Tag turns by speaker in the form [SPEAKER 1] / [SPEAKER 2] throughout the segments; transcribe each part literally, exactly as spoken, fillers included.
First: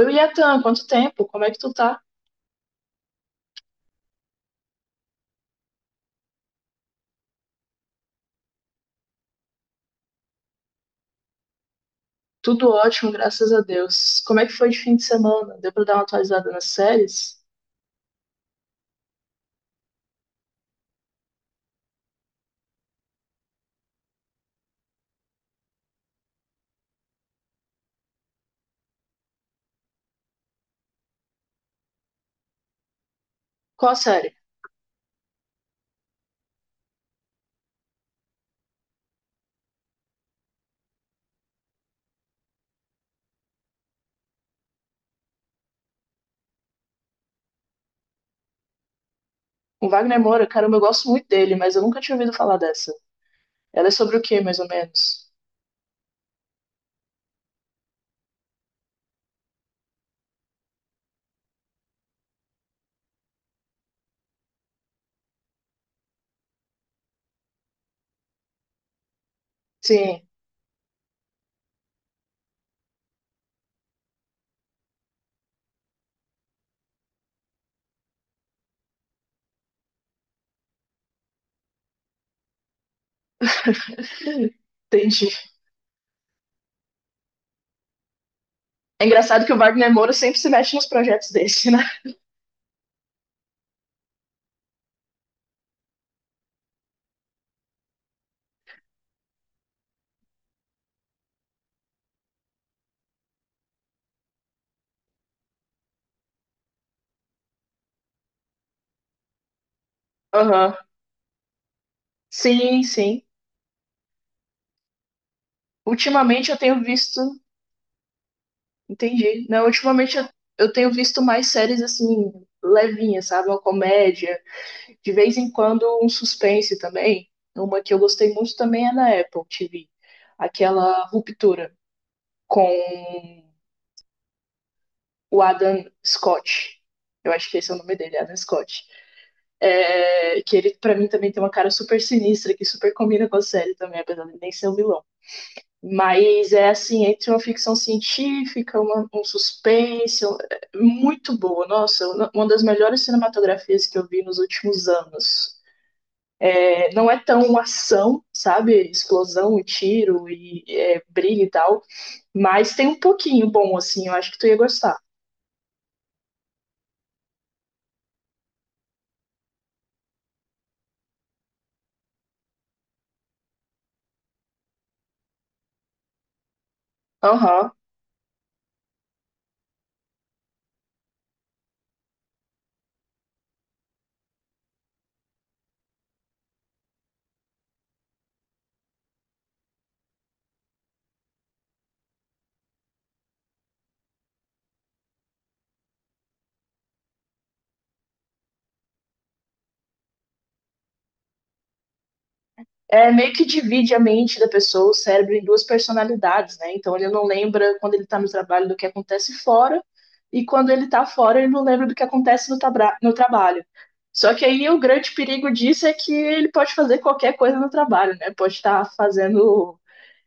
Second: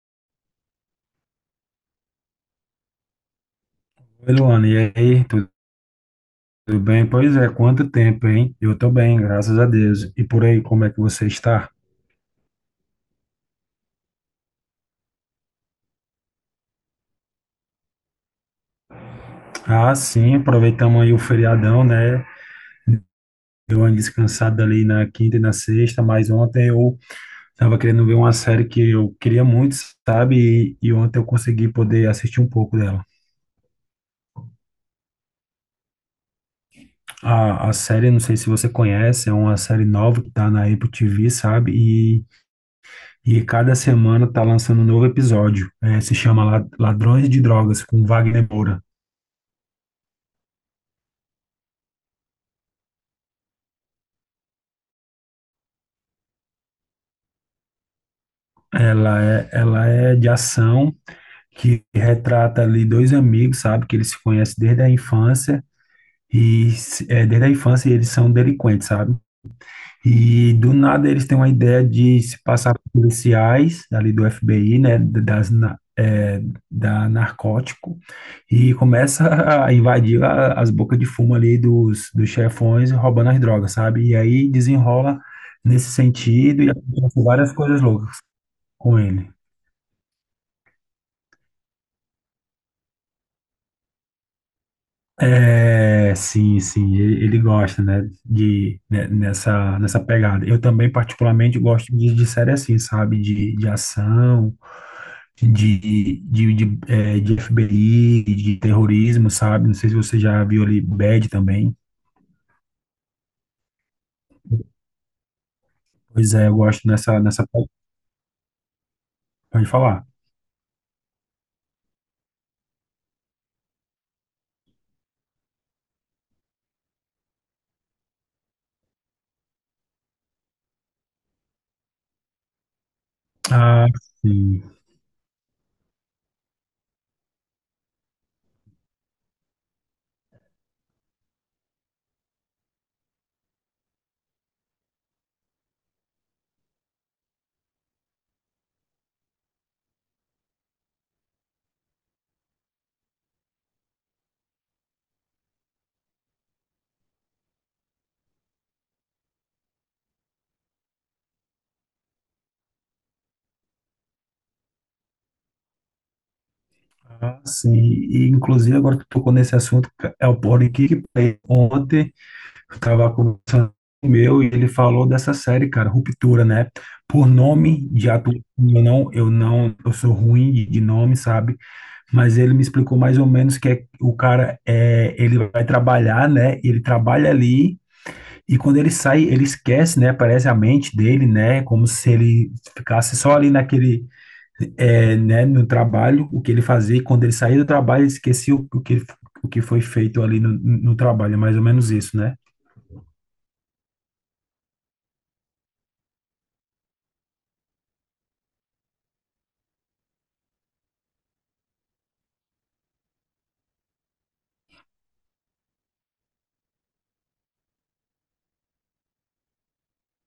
[SPEAKER 1] Oi, Yatan, quanto tempo? Como é que tu tá?
[SPEAKER 2] Oi, Luana, e aí, tudo bem? Pois é, quanto tempo, hein? Eu tô bem, graças a Deus. E por aí, como é que você está?
[SPEAKER 1] Tudo ótimo, graças a Deus. Como é que foi de fim de semana? Deu pra dar uma atualizada nas séries?
[SPEAKER 2] Ah, sim, aproveitamos aí o feriadão, né? Eu ando descansado ali na quinta e na sexta, mas ontem eu tava querendo ver uma série que eu queria muito, sabe? E, e ontem eu consegui poder assistir um pouco dela.
[SPEAKER 1] Qual a série?
[SPEAKER 2] A, a série, não sei se você conhece, é uma série nova que tá na Apple T V, sabe? E, e cada semana tá lançando um novo episódio. É, se chama La- Ladrões de Drogas, com Wagner Moura.
[SPEAKER 1] O Wagner Moura, caramba, eu gosto muito dele, mas eu nunca tinha ouvido falar dessa. Ela é sobre o quê, mais ou menos?
[SPEAKER 2] Ela é, ela é de ação, que retrata ali dois amigos, sabe? Que eles se conhecem desde a infância. E se- é, desde a infância eles são delinquentes, sabe?
[SPEAKER 1] Sim,
[SPEAKER 2] E do nada eles têm uma ideia de se passar por policiais ali do F B I, né? D- Das, na- é, da narcótico. E começa a invadir a- as bocas de fumo ali dos, dos chefões, roubando as drogas, sabe? E aí desenrola
[SPEAKER 1] entendi.
[SPEAKER 2] nesse sentido e acontece várias coisas loucas com
[SPEAKER 1] É
[SPEAKER 2] ele.
[SPEAKER 1] engraçado que o Wagner Moura sempre se mete nos projetos desse, né?
[SPEAKER 2] É, sim, sim, ele, ele gosta, né, de, né, nessa, nessa pegada. Eu também, particularmente, gosto de, de série assim, sabe, de, de ação, de, de, de, é, de F B I, de terrorismo, sabe, não sei se você já viu
[SPEAKER 1] Aham.
[SPEAKER 2] ali Bad também.
[SPEAKER 1] Sim, sim.
[SPEAKER 2] Pois é,
[SPEAKER 1] Ultimamente
[SPEAKER 2] eu
[SPEAKER 1] eu tenho
[SPEAKER 2] gosto nessa,
[SPEAKER 1] visto.
[SPEAKER 2] nessa, pe-
[SPEAKER 1] Entendi.
[SPEAKER 2] pode
[SPEAKER 1] Não,
[SPEAKER 2] falar.
[SPEAKER 1] ultimamente eu, eu tenho visto mais séries assim, levinhas, sabe? Uma comédia. De vez em quando, um suspense também. Uma que eu gostei muito também é na Apple T V. Aquela ruptura com
[SPEAKER 2] Ah, sim.
[SPEAKER 1] o Adam Scott. Eu acho que esse é o nome dele, Adam Scott. É, que ele, para mim, também tem uma cara super sinistra, que super combina com a série também, apesar de nem ser o um vilão. Mas é assim, entre uma ficção científica, uma, um suspense, é, muito boa. Nossa, uma das melhores cinematografias que eu vi nos últimos anos. É, não é tão uma ação, sabe? Explosão e tiro e é, briga e tal. Mas tem um pouquinho bom, assim, eu acho que tu ia gostar.
[SPEAKER 2] Ah, sim, e inclusive agora que tocou nesse assunto, é o Politic Play. Ontem eu tava conversando com o meu e ele falou dessa série, cara, Ruptura, né? Por
[SPEAKER 1] Aham.
[SPEAKER 2] nome de ator, eu não, eu não, eu sou ruim de, de nome, sabe? Mas ele me explicou mais ou menos que é, o cara é, ele vai trabalhar, né? Ele trabalha ali e quando ele sai, ele esquece, né? Parece a mente dele, né? Como se ele ficasse só ali naquele, é, né? No trabalho, o que ele fazia. E quando ele saía do trabalho, ele esquecia o, o que o que foi feito ali no, no trabalho, é mais ou menos isso, né?
[SPEAKER 1] É meio que divide a mente da pessoa, o cérebro, em duas personalidades, né? Então ele não lembra quando ele tá no trabalho do que acontece fora, e quando ele tá fora, ele não lembra do que acontece no, tabra- no trabalho. Só que aí o grande perigo disso é que ele pode fazer qualquer coisa no trabalho, né? Pode estar fazendo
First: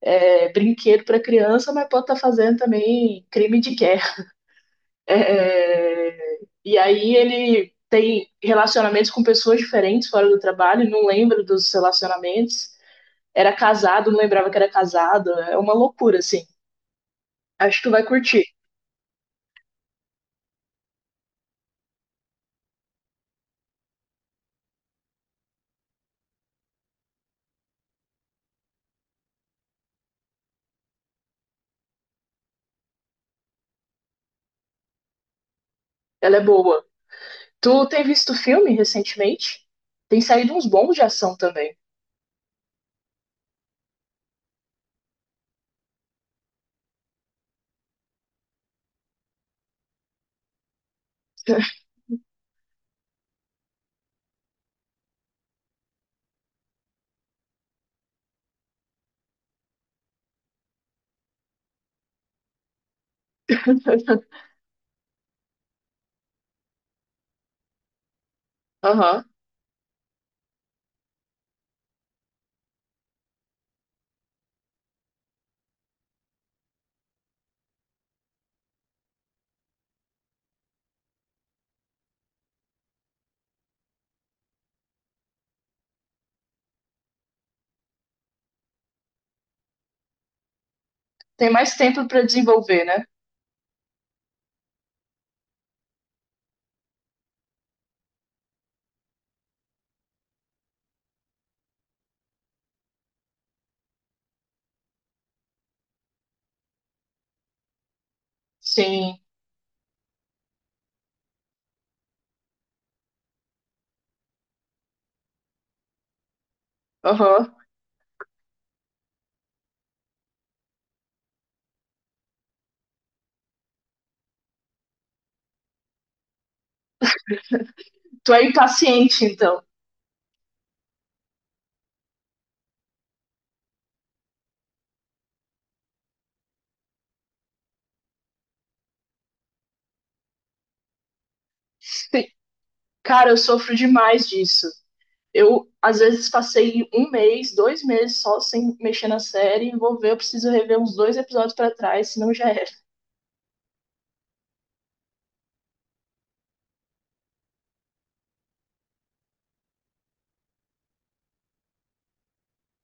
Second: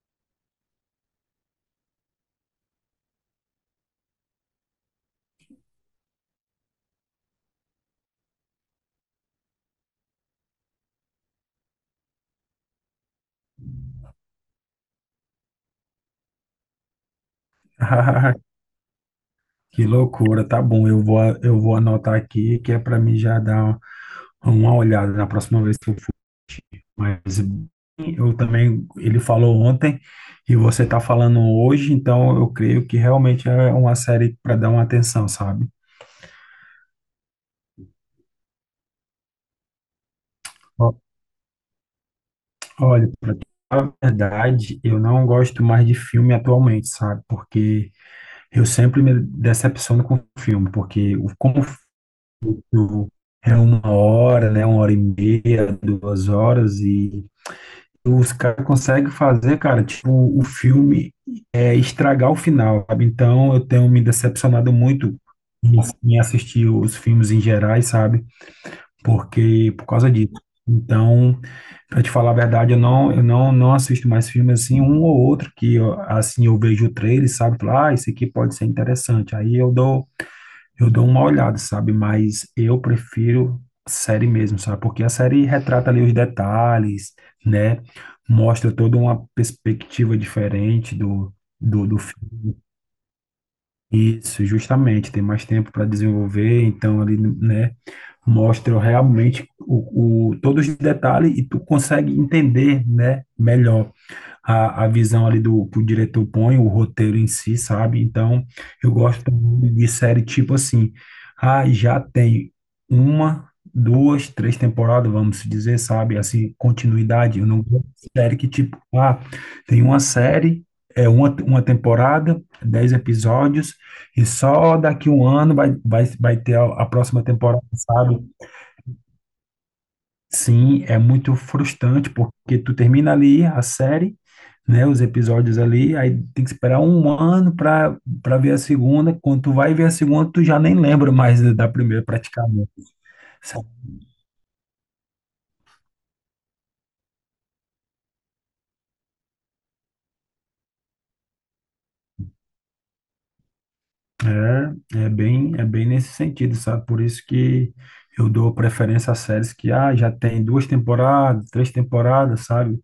[SPEAKER 1] é, brinquedo para criança, mas pode estar tá fazendo também crime de guerra. É, é, e aí ele tem relacionamentos com pessoas diferentes fora do trabalho, não lembra dos relacionamentos. Era casado, não lembrava que era casado. É uma loucura, assim. Acho que tu vai curtir.
[SPEAKER 2] Que loucura, tá bom. Eu vou, eu vou anotar aqui, que é para mim já dar uma olhada na próxima vez que eu for. Mas eu também, ele falou ontem e você tá falando hoje, então eu creio que realmente é uma série para dar uma atenção, sabe?
[SPEAKER 1] Ela é boa. Tu tem visto filme recentemente? Tem saído uns bons de
[SPEAKER 2] Ó,
[SPEAKER 1] ação também.
[SPEAKER 2] Olha, pra falar a verdade, eu não gosto mais de filme atualmente, sabe? Porque eu sempre me decepciono com filme, porque o como o filme é uma hora, né? Uma hora e meia, duas horas e os caras conseguem fazer, cara, tipo, o filme é, estragar o final, sabe? Então eu tenho me decepcionado muito em, em assistir os filmes em gerais, sabe?
[SPEAKER 1] Aham.
[SPEAKER 2] Porque, por causa disso. Então, pra te falar a verdade, eu não, eu não, não assisto mais filmes assim, um ou outro que, eu, assim, eu vejo o trailer, sabe? Falo, ah, esse aqui pode ser interessante. Aí eu dou eu dou uma olhada, sabe? Mas eu prefiro série mesmo, sabe? Porque a série retrata ali os detalhes, né? Mostra toda uma perspectiva diferente do,
[SPEAKER 1] Tem mais
[SPEAKER 2] do, do
[SPEAKER 1] tempo para
[SPEAKER 2] filme.
[SPEAKER 1] desenvolver, né?
[SPEAKER 2] Isso, justamente. Tem mais tempo para desenvolver, então ali, né? Mostra realmente o, o, todos os detalhes e tu consegue entender, né? Melhor a, a visão ali do que o diretor põe, o roteiro em si, sabe? Então, eu
[SPEAKER 1] Sim.
[SPEAKER 2] gosto muito de série tipo assim, ah, já tem uma, duas, três temporadas, vamos dizer, sabe? Assim, continuidade. Eu
[SPEAKER 1] Aham.
[SPEAKER 2] não gosto de série que tipo, ah, tem uma série, é uma, uma temporada, dez episódios, e só daqui um ano vai, vai, vai ter a, a próxima temporada, sabe?
[SPEAKER 1] Tu é impaciente, então.
[SPEAKER 2] Sim, é muito frustrante, porque tu termina ali a série, né, os episódios ali, aí tem que esperar um ano para para ver a segunda. Quando tu vai ver a segunda, tu já nem lembra mais da primeira praticamente.
[SPEAKER 1] Cara, eu
[SPEAKER 2] Sabe?
[SPEAKER 1] sofro demais disso. Eu, às vezes, passei um mês, dois meses só sem mexer na série. Vou ver, eu preciso rever uns dois episódios pra trás, senão já era.
[SPEAKER 2] É, é bem, é bem nesse sentido, sabe? Por isso que eu dou preferência a séries que ah, já tem duas temporadas, três temporadas, sabe?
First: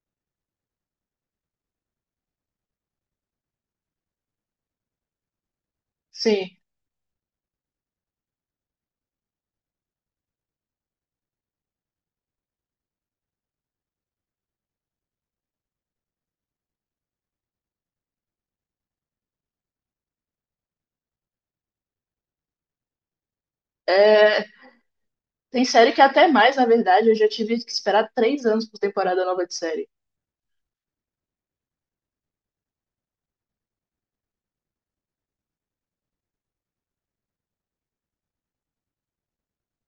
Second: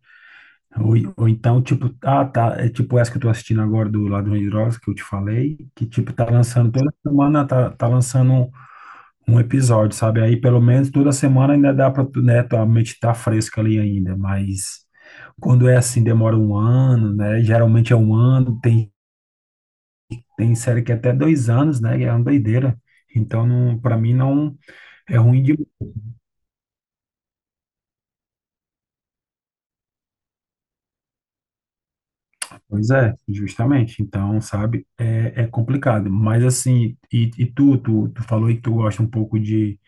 [SPEAKER 2] Ou, ou então, tipo, ah, tá, é tipo essa que eu tô assistindo agora do Ladrão de Drogas, que eu te falei, que, tipo, tá
[SPEAKER 1] Sim.
[SPEAKER 2] lançando toda semana, tá, tá lançando um, um episódio, sabe? Aí pelo menos toda semana ainda dá para, né, tua mente tá fresca ali ainda, mas quando é assim, demora um ano, né? Geralmente é um ano, tem, tem série que é até dois anos, né? É uma doideira. Então, não, para mim,
[SPEAKER 1] É,
[SPEAKER 2] não é ruim de.
[SPEAKER 1] tem série que é até mais, na verdade. Eu já tive que esperar três anos por temporada nova de série.
[SPEAKER 2] Pois é, justamente. Então, sabe, é, é complicado. Mas, assim, e, e tu, tu, tu falou aí que tu gosta um pouco de.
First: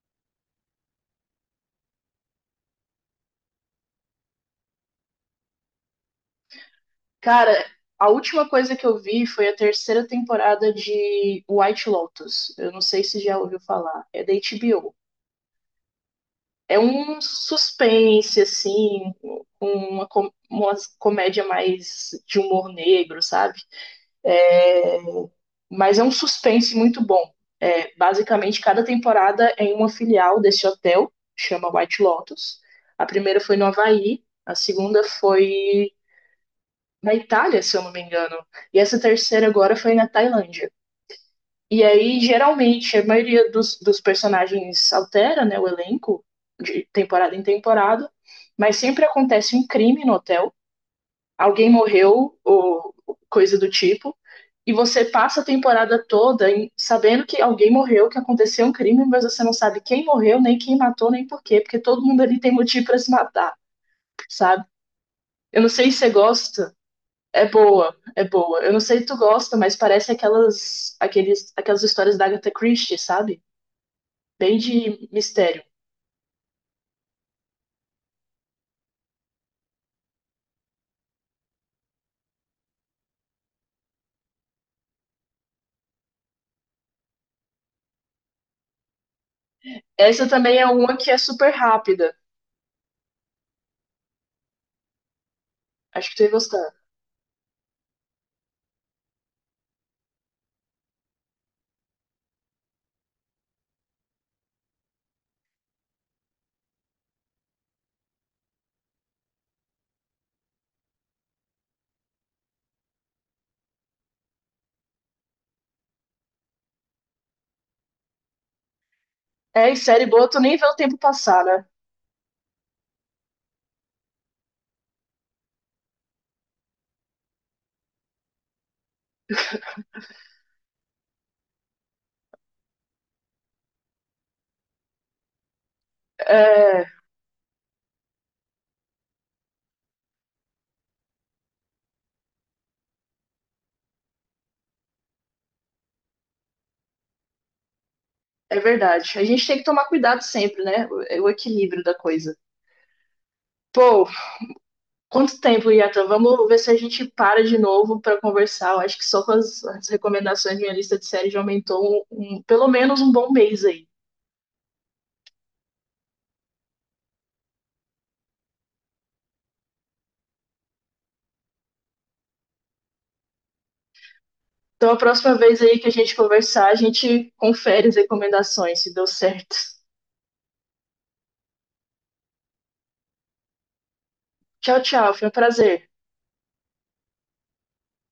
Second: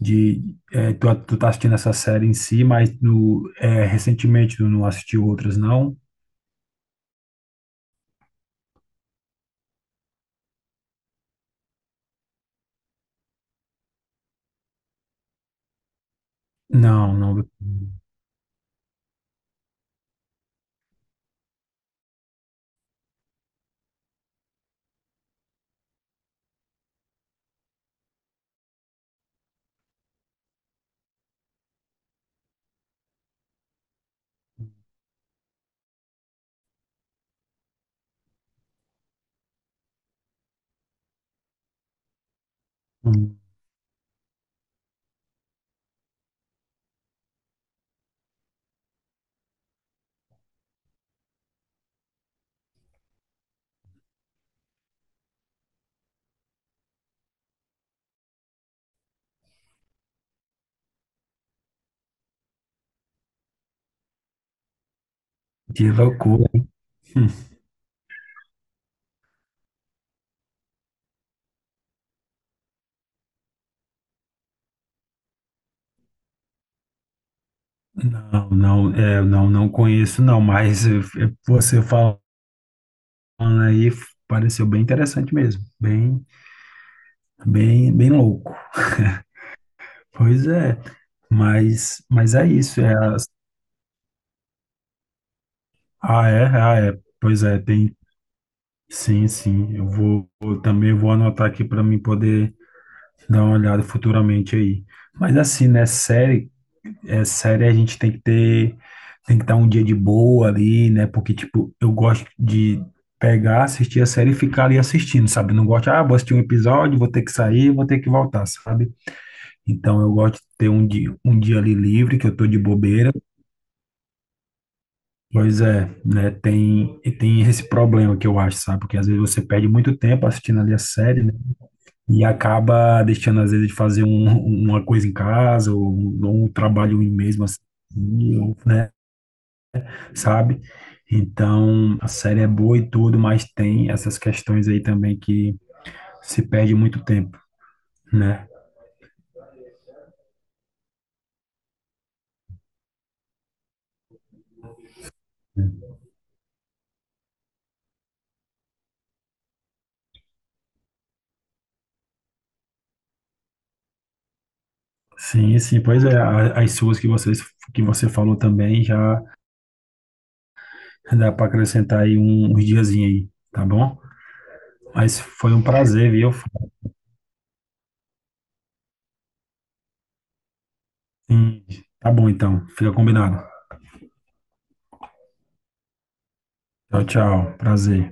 [SPEAKER 2] De é, tu, tu tá assistindo essa série em si, mas no, é, recentemente tu não assistiu outras, não?
[SPEAKER 1] Cara, a última coisa que eu vi foi a terceira temporada de White Lotus. Eu não sei se já ouviu falar. É da H B O. É
[SPEAKER 2] Não,
[SPEAKER 1] um
[SPEAKER 2] não.
[SPEAKER 1] suspense, assim, com uma, com- uma comédia mais de humor negro, sabe? É, mas é um suspense muito bom. É, basicamente, cada temporada é em uma filial desse hotel, chama White Lotus. A primeira foi no Havaí, a segunda foi na Itália, se eu não me engano, e essa terceira agora foi na Tailândia. E aí, geralmente, a
[SPEAKER 2] Hum,
[SPEAKER 1] maioria dos, dos personagens altera, né, o elenco de temporada em temporada, mas sempre acontece um crime no hotel, alguém morreu ou coisa do tipo, e você passa a temporada toda em- sabendo que alguém morreu, que aconteceu um crime, mas você não sabe quem morreu, nem quem matou, nem por quê, porque todo mundo ali tem motivo para se matar, sabe? Eu não
[SPEAKER 2] que
[SPEAKER 1] sei se você
[SPEAKER 2] loucura.
[SPEAKER 1] gosta,
[SPEAKER 2] Hum,
[SPEAKER 1] é boa, é boa. Eu não sei se tu gosta, mas parece aquelas aqueles aquelas histórias da Agatha Christie, sabe? Bem de mistério.
[SPEAKER 2] Não, não, é, não, não conheço, não, mas eh, eh, você falando aí f- pareceu bem interessante mesmo, bem, bem, bem louco.
[SPEAKER 1] Essa
[SPEAKER 2] Pois
[SPEAKER 1] também é
[SPEAKER 2] é,
[SPEAKER 1] uma que é super
[SPEAKER 2] mas,
[SPEAKER 1] rápida.
[SPEAKER 2] mas é isso. É, as-
[SPEAKER 1] Acho que tu
[SPEAKER 2] ah,
[SPEAKER 1] ia
[SPEAKER 2] é,
[SPEAKER 1] gostar.
[SPEAKER 2] ah, é, pois é, tem, sim, sim. Eu vou, eu também vou anotar aqui para mim poder dar uma olhada futuramente aí. Mas assim, né, série, é sério, a gente tem que ter, tem que dar um dia de boa ali, né? Porque, tipo, eu gosto de pegar, assistir a série e ficar ali assistindo, sabe? Não gosto, ah, vou assistir um episódio, vou ter que sair, vou ter que voltar, sabe?
[SPEAKER 1] É, e
[SPEAKER 2] Então
[SPEAKER 1] série
[SPEAKER 2] eu
[SPEAKER 1] boa,
[SPEAKER 2] gosto
[SPEAKER 1] tu
[SPEAKER 2] de
[SPEAKER 1] nem vê
[SPEAKER 2] ter
[SPEAKER 1] o
[SPEAKER 2] um
[SPEAKER 1] tempo
[SPEAKER 2] dia, um
[SPEAKER 1] passar,
[SPEAKER 2] dia
[SPEAKER 1] né?
[SPEAKER 2] ali livre, que eu tô de bobeira. Pois é, né? Tem, e tem esse problema que eu acho, sabe? Porque às vezes você perde muito tempo assistindo ali a série, né? E acaba deixando, às vezes, de fazer um, uma coisa em casa, ou um, ou um
[SPEAKER 1] É,
[SPEAKER 2] trabalho em mesmo assim, né? Sabe? Então, a série é boa e tudo, mas tem essas questões aí também que se perde muito tempo, né?
[SPEAKER 1] é verdade. A gente tem que tomar cuidado sempre, né? O, é o equilíbrio da coisa. Pô, quanto tempo, Yatan? Vamos ver se a gente para de novo para conversar. Eu acho que só com as, as recomendações de minha lista de série já aumentou um, um- pelo menos um bom mês aí.
[SPEAKER 2] Sim, sim, pois é, a- as suas que vocês que você falou também já dá para acrescentar aí um- uns diazinhos aí, tá bom?
[SPEAKER 1] Então, a
[SPEAKER 2] Mas
[SPEAKER 1] próxima
[SPEAKER 2] foi
[SPEAKER 1] vez
[SPEAKER 2] um
[SPEAKER 1] aí que a
[SPEAKER 2] prazer,
[SPEAKER 1] gente
[SPEAKER 2] viu?
[SPEAKER 1] conversar, a gente confere as recomendações, se deu certo.
[SPEAKER 2] Sim, tá bom então, fica combinado.
[SPEAKER 1] Tchau, tchau. Foi um prazer.
[SPEAKER 2] Tchau, tchau, prazer.